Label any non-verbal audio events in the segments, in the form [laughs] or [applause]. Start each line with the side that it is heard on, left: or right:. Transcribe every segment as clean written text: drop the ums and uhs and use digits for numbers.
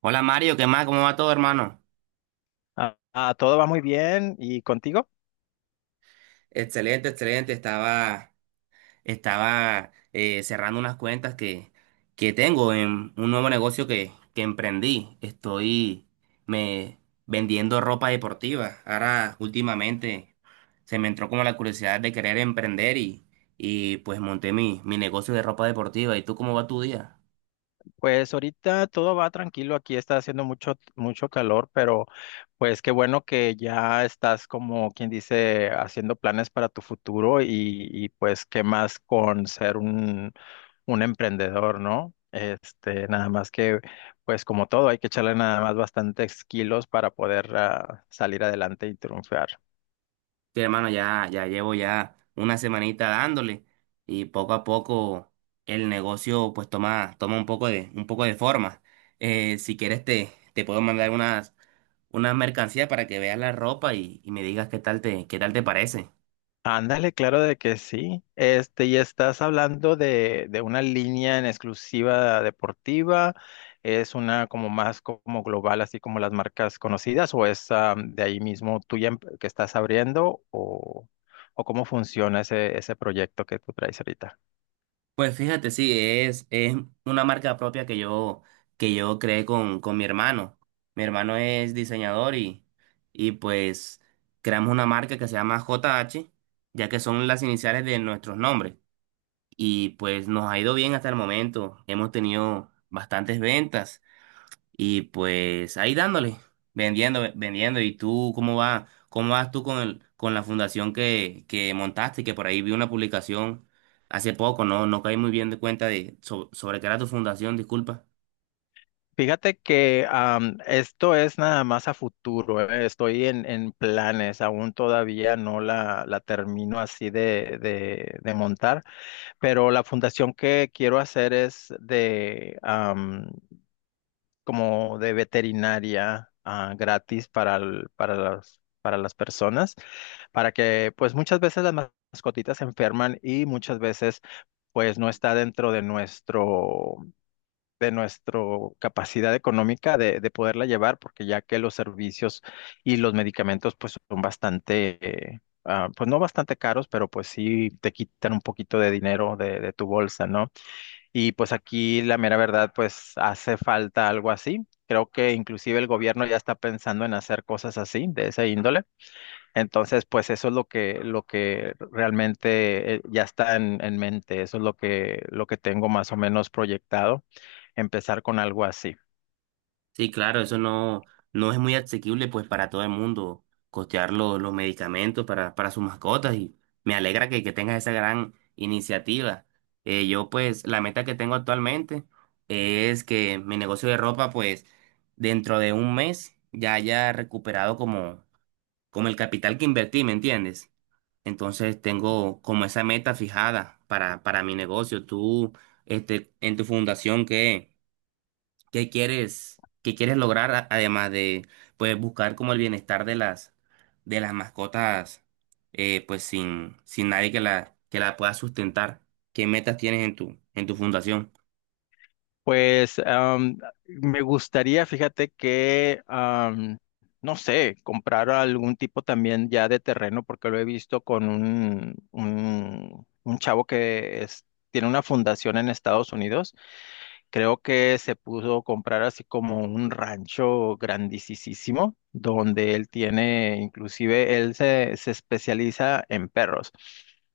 right: Hola Mario, ¿qué más? ¿Cómo va todo, hermano?
left: Ah, todo va muy bien. ¿Y contigo?
right: Excelente, excelente. Estaba cerrando unas cuentas que tengo en un nuevo negocio que emprendí. Estoy me vendiendo ropa deportiva. Ahora, últimamente, se me entró como la curiosidad de querer emprender y pues monté mi negocio de ropa deportiva. ¿Y tú cómo va tu día?
left: Pues ahorita todo va tranquilo. Aquí está haciendo mucho, mucho calor, pero pues qué bueno que ya estás como quien dice haciendo planes para tu futuro y pues qué más con ser un emprendedor, ¿no? Este, nada más que pues como todo hay que echarle nada más bastantes kilos para poder salir adelante y triunfar.
right: Sí, hermano, ya llevo ya una semanita dándole y poco a poco el negocio pues toma un poco un poco de forma. Si quieres te puedo mandar unas, unas mercancías para que veas la ropa y me digas qué tal qué tal te parece.
left: Ándale, claro de que sí. Este, y estás hablando de una línea en exclusiva deportiva, es una como más como global, así como las marcas conocidas, o es de ahí mismo tuya que estás abriendo, o cómo funciona ese proyecto que tú traes ahorita.
right: Pues fíjate, sí, es una marca propia que yo creé con mi hermano. Mi hermano es diseñador y pues creamos una marca que se llama JH, ya que son las iniciales de nuestros nombres. Y pues nos ha ido bien hasta el momento. Hemos tenido bastantes ventas y pues ahí dándole, vendiendo, vendiendo. ¿Y tú cómo va? ¿Cómo vas tú con el, con la fundación que montaste? Que por ahí vi una publicación hace poco, no caí muy bien de cuenta de sobre qué era tu fundación, disculpa.
left: Fíjate que esto es nada más a futuro, estoy en planes, aún todavía no la termino así de montar. Pero la fundación que quiero hacer es de como de veterinaria gratis para las personas, para que pues muchas veces las mascotitas se enferman y muchas veces pues no está dentro de nuestro capacidad económica de poderla llevar, porque ya que los servicios y los medicamentos pues son bastante, pues no bastante caros, pero pues sí te quitan un poquito de dinero de tu bolsa, ¿no? Y pues aquí la mera verdad, pues hace falta algo así. Creo que inclusive el gobierno ya está pensando en hacer cosas así, de esa índole. Entonces, pues eso es lo que realmente ya está en mente. Eso es lo que tengo más o menos proyectado, empezar con algo así.
right: Sí, claro, eso no es muy asequible pues para todo el mundo costear los medicamentos para sus mascotas y me alegra que tengas esa gran iniciativa. Yo pues la meta que tengo actualmente es que mi negocio de ropa pues dentro de un mes ya haya recuperado como, como el capital que invertí, ¿me entiendes? Entonces tengo como esa meta fijada para mi negocio. Tú, este, en tu fundación, ¿qué? Qué quieres lograr además de pues buscar como el bienestar de las mascotas pues sin sin nadie que la que la pueda sustentar? ¿Qué metas tienes en tu fundación?
left: Pues me gustaría, fíjate que, no sé, comprar algún tipo también ya de terreno, porque lo he visto con un chavo tiene una fundación en Estados Unidos. Creo que se pudo comprar así como un rancho grandisísimo, donde él tiene, inclusive él se especializa en perros.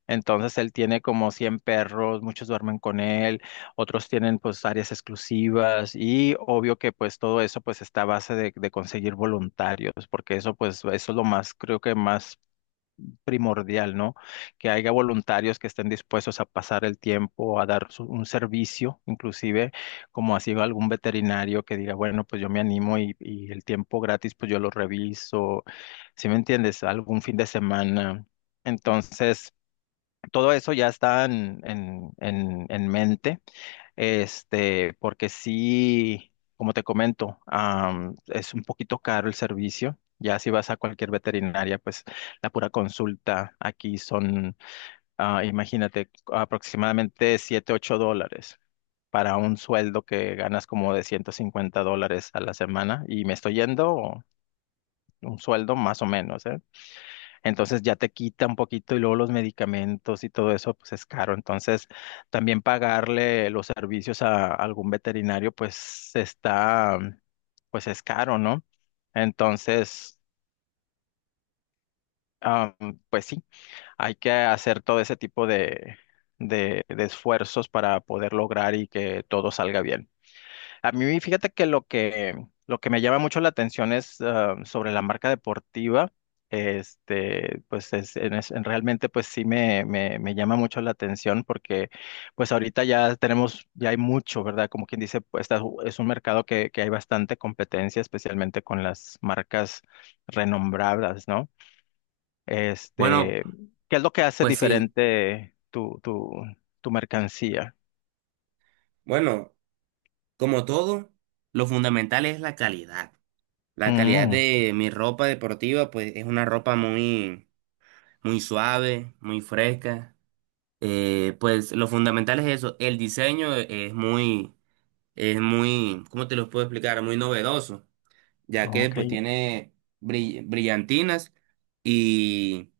left: Entonces él tiene como 100 perros, muchos duermen con él, otros tienen pues áreas exclusivas y obvio que pues todo eso pues está a base de conseguir voluntarios, porque eso pues eso es lo más, creo que más primordial, ¿no? Que haya voluntarios que estén dispuestos a pasar el tiempo, a dar un servicio, inclusive como así algún veterinario que diga, bueno, pues yo me animo y el tiempo gratis, pues yo lo reviso, ¿sí me entiendes? Algún fin de semana. Entonces, todo eso ya está en mente. Este, porque sí, como te comento, es un poquito caro el servicio. Ya si vas a cualquier veterinaria, pues la pura consulta aquí son, imagínate, aproximadamente 7 u 8 dólares para un sueldo que ganas como de $150 a la semana. Y me estoy yendo un sueldo más o menos, ¿eh? Entonces ya te quita un poquito y luego los medicamentos y todo eso, pues es caro. Entonces también pagarle los servicios a algún veterinario, pues está, pues es caro, ¿no? Entonces, am, pues sí, hay que hacer todo ese tipo de esfuerzos para poder lograr y que todo salga bien. A mí, fíjate que lo que me llama mucho la atención es sobre la marca deportiva. Este, pues en realmente pues sí me llama mucho la atención porque pues ahorita ya tenemos, ya hay mucho, ¿verdad? Como quien dice, pues es un mercado que hay bastante competencia, especialmente con las marcas renombradas, ¿no?
right: Bueno,
left: Este, ¿qué es lo que hace
right: pues sí.
left: diferente tu mercancía?
right: Bueno, como todo, lo fundamental es la calidad. La calidad
left: Mm,
right: de mi ropa deportiva pues es una ropa muy muy suave, muy fresca. Pues lo fundamental es eso. El diseño es muy, ¿cómo te lo puedo explicar? Muy novedoso, ya que
left: ok.
right: pues tiene brillantinas y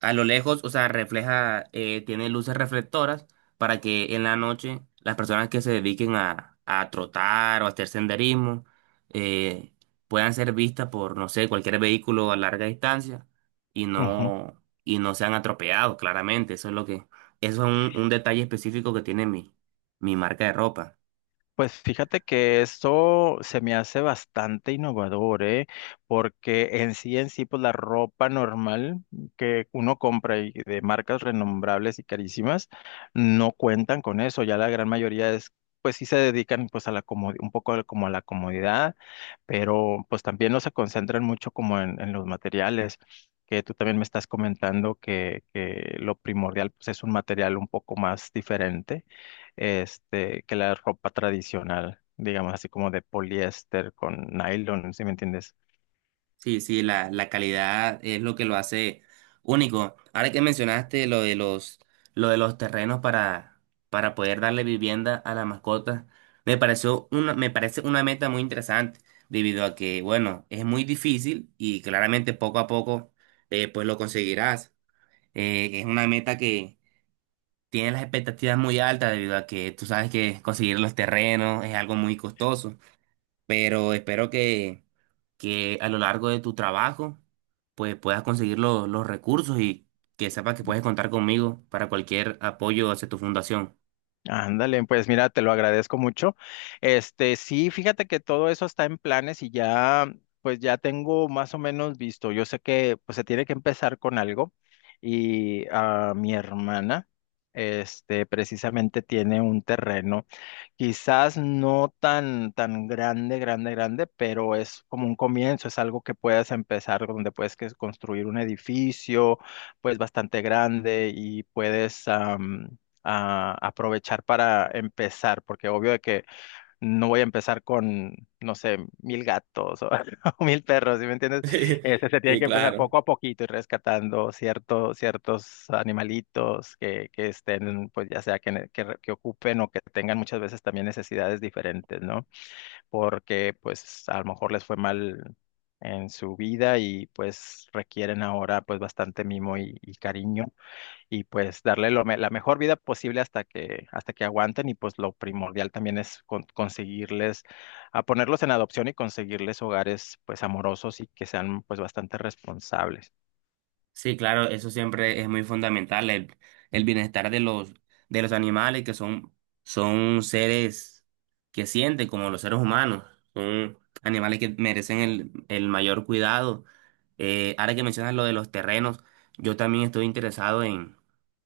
right: a lo lejos, o sea, refleja, tiene luces reflectoras para que en la noche las personas que se dediquen a trotar o a hacer senderismo eh, puedan ser vistas por, no sé, cualquier vehículo a larga distancia y no sean atropellados, claramente. Eso es un detalle específico que tiene mi, mi marca de ropa.
left: Pues fíjate que esto se me hace bastante innovador, ¿eh? Porque en sí, pues la ropa normal que uno compra y de marcas renombrables y carísimas no cuentan con eso. Ya la gran mayoría es, pues sí se dedican pues a la como un poco como a la comodidad, pero pues también no se concentran mucho como en los materiales. Que tú también me estás comentando que lo primordial pues, es un material un poco más diferente este, que la ropa tradicional, digamos así como de poliéster con nylon, ¿sí me entiendes?
right: Sí, sí, la calidad es lo que lo hace único. Ahora que mencionaste lo de los terrenos para poder darle vivienda a las mascotas, me parece una meta muy interesante, debido a que, bueno, es muy difícil y claramente poco a poco pues lo conseguirás. Es una meta que tiene las expectativas muy altas, debido a que tú sabes que conseguir los terrenos es algo muy costoso, pero espero que a lo largo de tu trabajo, pues puedas conseguir los recursos y que sepas que puedes contar conmigo para cualquier apoyo hacia tu fundación. [laughs]
left: Ándale, pues mira, te lo agradezco mucho. Este, sí, fíjate que todo eso está en planes y ya, pues ya tengo más o menos visto. Yo sé que pues se tiene que empezar con algo y a mi hermana, este, precisamente tiene un terreno. Quizás no tan, tan grande, grande, grande, pero es como un comienzo, es algo que puedes empezar, donde puedes construir un edificio, pues bastante grande y puedes aprovechar para empezar, porque obvio de que no voy a empezar con, no sé, mil gatos o, [laughs] o mil perros, ¿sí me entiendes?
right: Sí,
left: Este, se tienen
right: sí,
left: que empezar
right: claro.
left: poco a poquito y rescatando ciertos animalitos que estén, pues ya sea que ocupen o que tengan muchas veces también necesidades diferentes, ¿no? Porque pues a lo mejor les fue mal en su vida y pues requieren ahora pues bastante mimo y cariño y pues darle la mejor vida posible hasta que aguanten y pues lo primordial también es conseguirles, a ponerlos en adopción y conseguirles hogares pues amorosos y que sean pues bastante responsables.
right: Sí, claro, eso siempre es muy fundamental, el bienestar de los animales que son, son seres que sienten como los seres humanos, son animales que merecen el mayor cuidado. Ahora que mencionas lo de los terrenos, yo también estoy interesado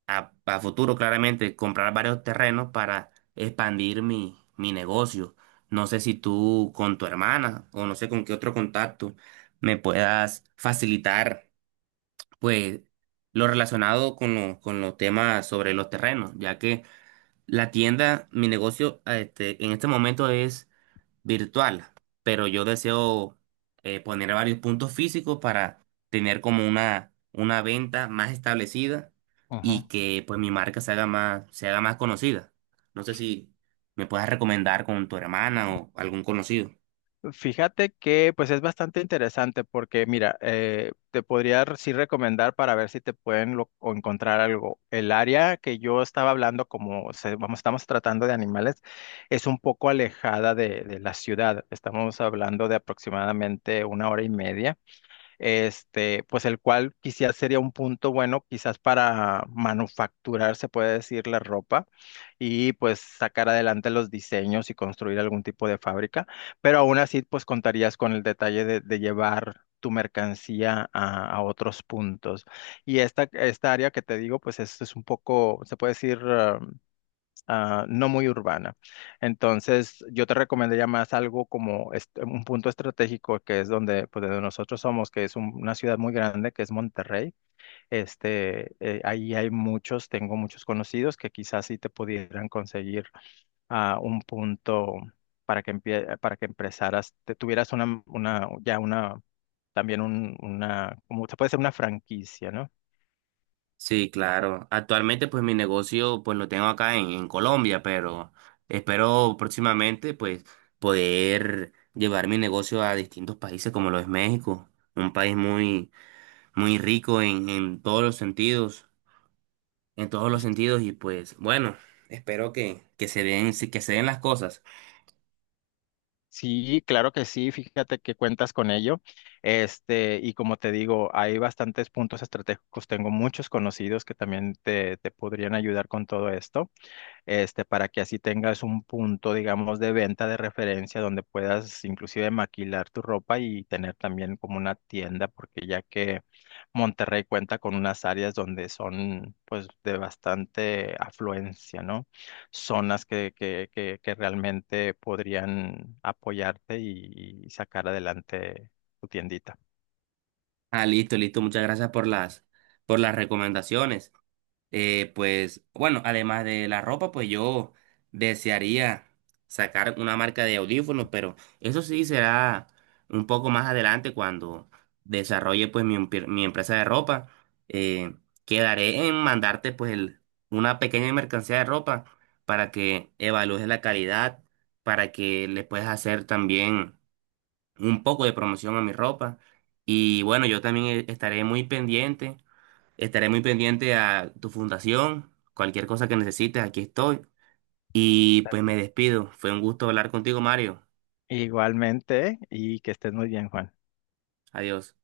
right: a futuro claramente, comprar varios terrenos para expandir mi, mi negocio. No sé si tú con tu hermana o no sé con qué otro contacto me puedas facilitar. Pues lo relacionado con, lo- con los temas sobre los terrenos, ya que la tienda, mi negocio en este momento es virtual, pero yo deseo poner varios puntos físicos para tener como una venta más establecida y que pues mi marca se haga más conocida. No sé si me puedes recomendar con tu hermana o algún conocido.
left: Fíjate que pues es bastante interesante porque mira, te podría sí recomendar para ver si te pueden o encontrar algo. El área que yo estaba hablando, como vamos, estamos tratando de animales, es un poco alejada de la ciudad. Estamos hablando de aproximadamente 1 hora y media este, pues el cual quizás sería un punto bueno, quizás para manufacturar, se puede decir, la ropa y pues sacar adelante los diseños y construir algún tipo de fábrica, pero aún así pues contarías con el detalle de llevar tu mercancía a otros puntos. Y esta área que te digo, pues es un poco, se puede decir, no muy urbana. Entonces, yo te recomendaría más algo como un punto estratégico que es donde, pues, de donde nosotros somos, que es una ciudad muy grande, que es Monterrey. Este, ahí hay muchos, tengo muchos conocidos que quizás sí te pudieran conseguir un punto para que para que empezaras, te tuvieras una, ya una, también un, una, como se puede ser una franquicia, ¿no?
right: Sí, claro. Actualmente, pues mi negocio, pues lo tengo acá en Colombia, pero espero próximamente, pues, poder llevar mi negocio a distintos países como lo es México, un país muy, muy rico en todos los sentidos, en todos los sentidos, y pues, bueno, espero que se den las cosas.
left: Sí, claro que sí, fíjate que cuentas con ello. Este, y como te digo, hay bastantes puntos estratégicos, tengo muchos conocidos que también te podrían ayudar con todo esto este, para que así tengas un punto, digamos, de venta de referencia donde puedas inclusive maquilar tu ropa y tener también como una tienda, porque ya que Monterrey cuenta con unas áreas donde son pues de bastante afluencia, ¿no? Zonas que realmente podrían apoyarte y sacar adelante tu tiendita.
right: Ah, listo, listo. Muchas gracias por las recomendaciones. Pues bueno, además de la ropa, pues yo desearía sacar una marca de audífonos, pero eso sí será un poco más adelante cuando desarrolle pues mi, mi empresa de ropa. Eh, Quedaré en mandarte pues una pequeña mercancía de ropa para que evalúes la calidad, para que le puedas hacer también un poco de promoción a mi ropa. Y bueno, yo también estaré muy pendiente Estaré Muy pendiente a tu fundación, cualquier cosa que necesites, aquí estoy. Y pues me
left: Perfecto.
right: despido. Fue un gusto hablar contigo, Mario.
left: Igualmente, y que estés muy bien, Juan.
right: Adiós.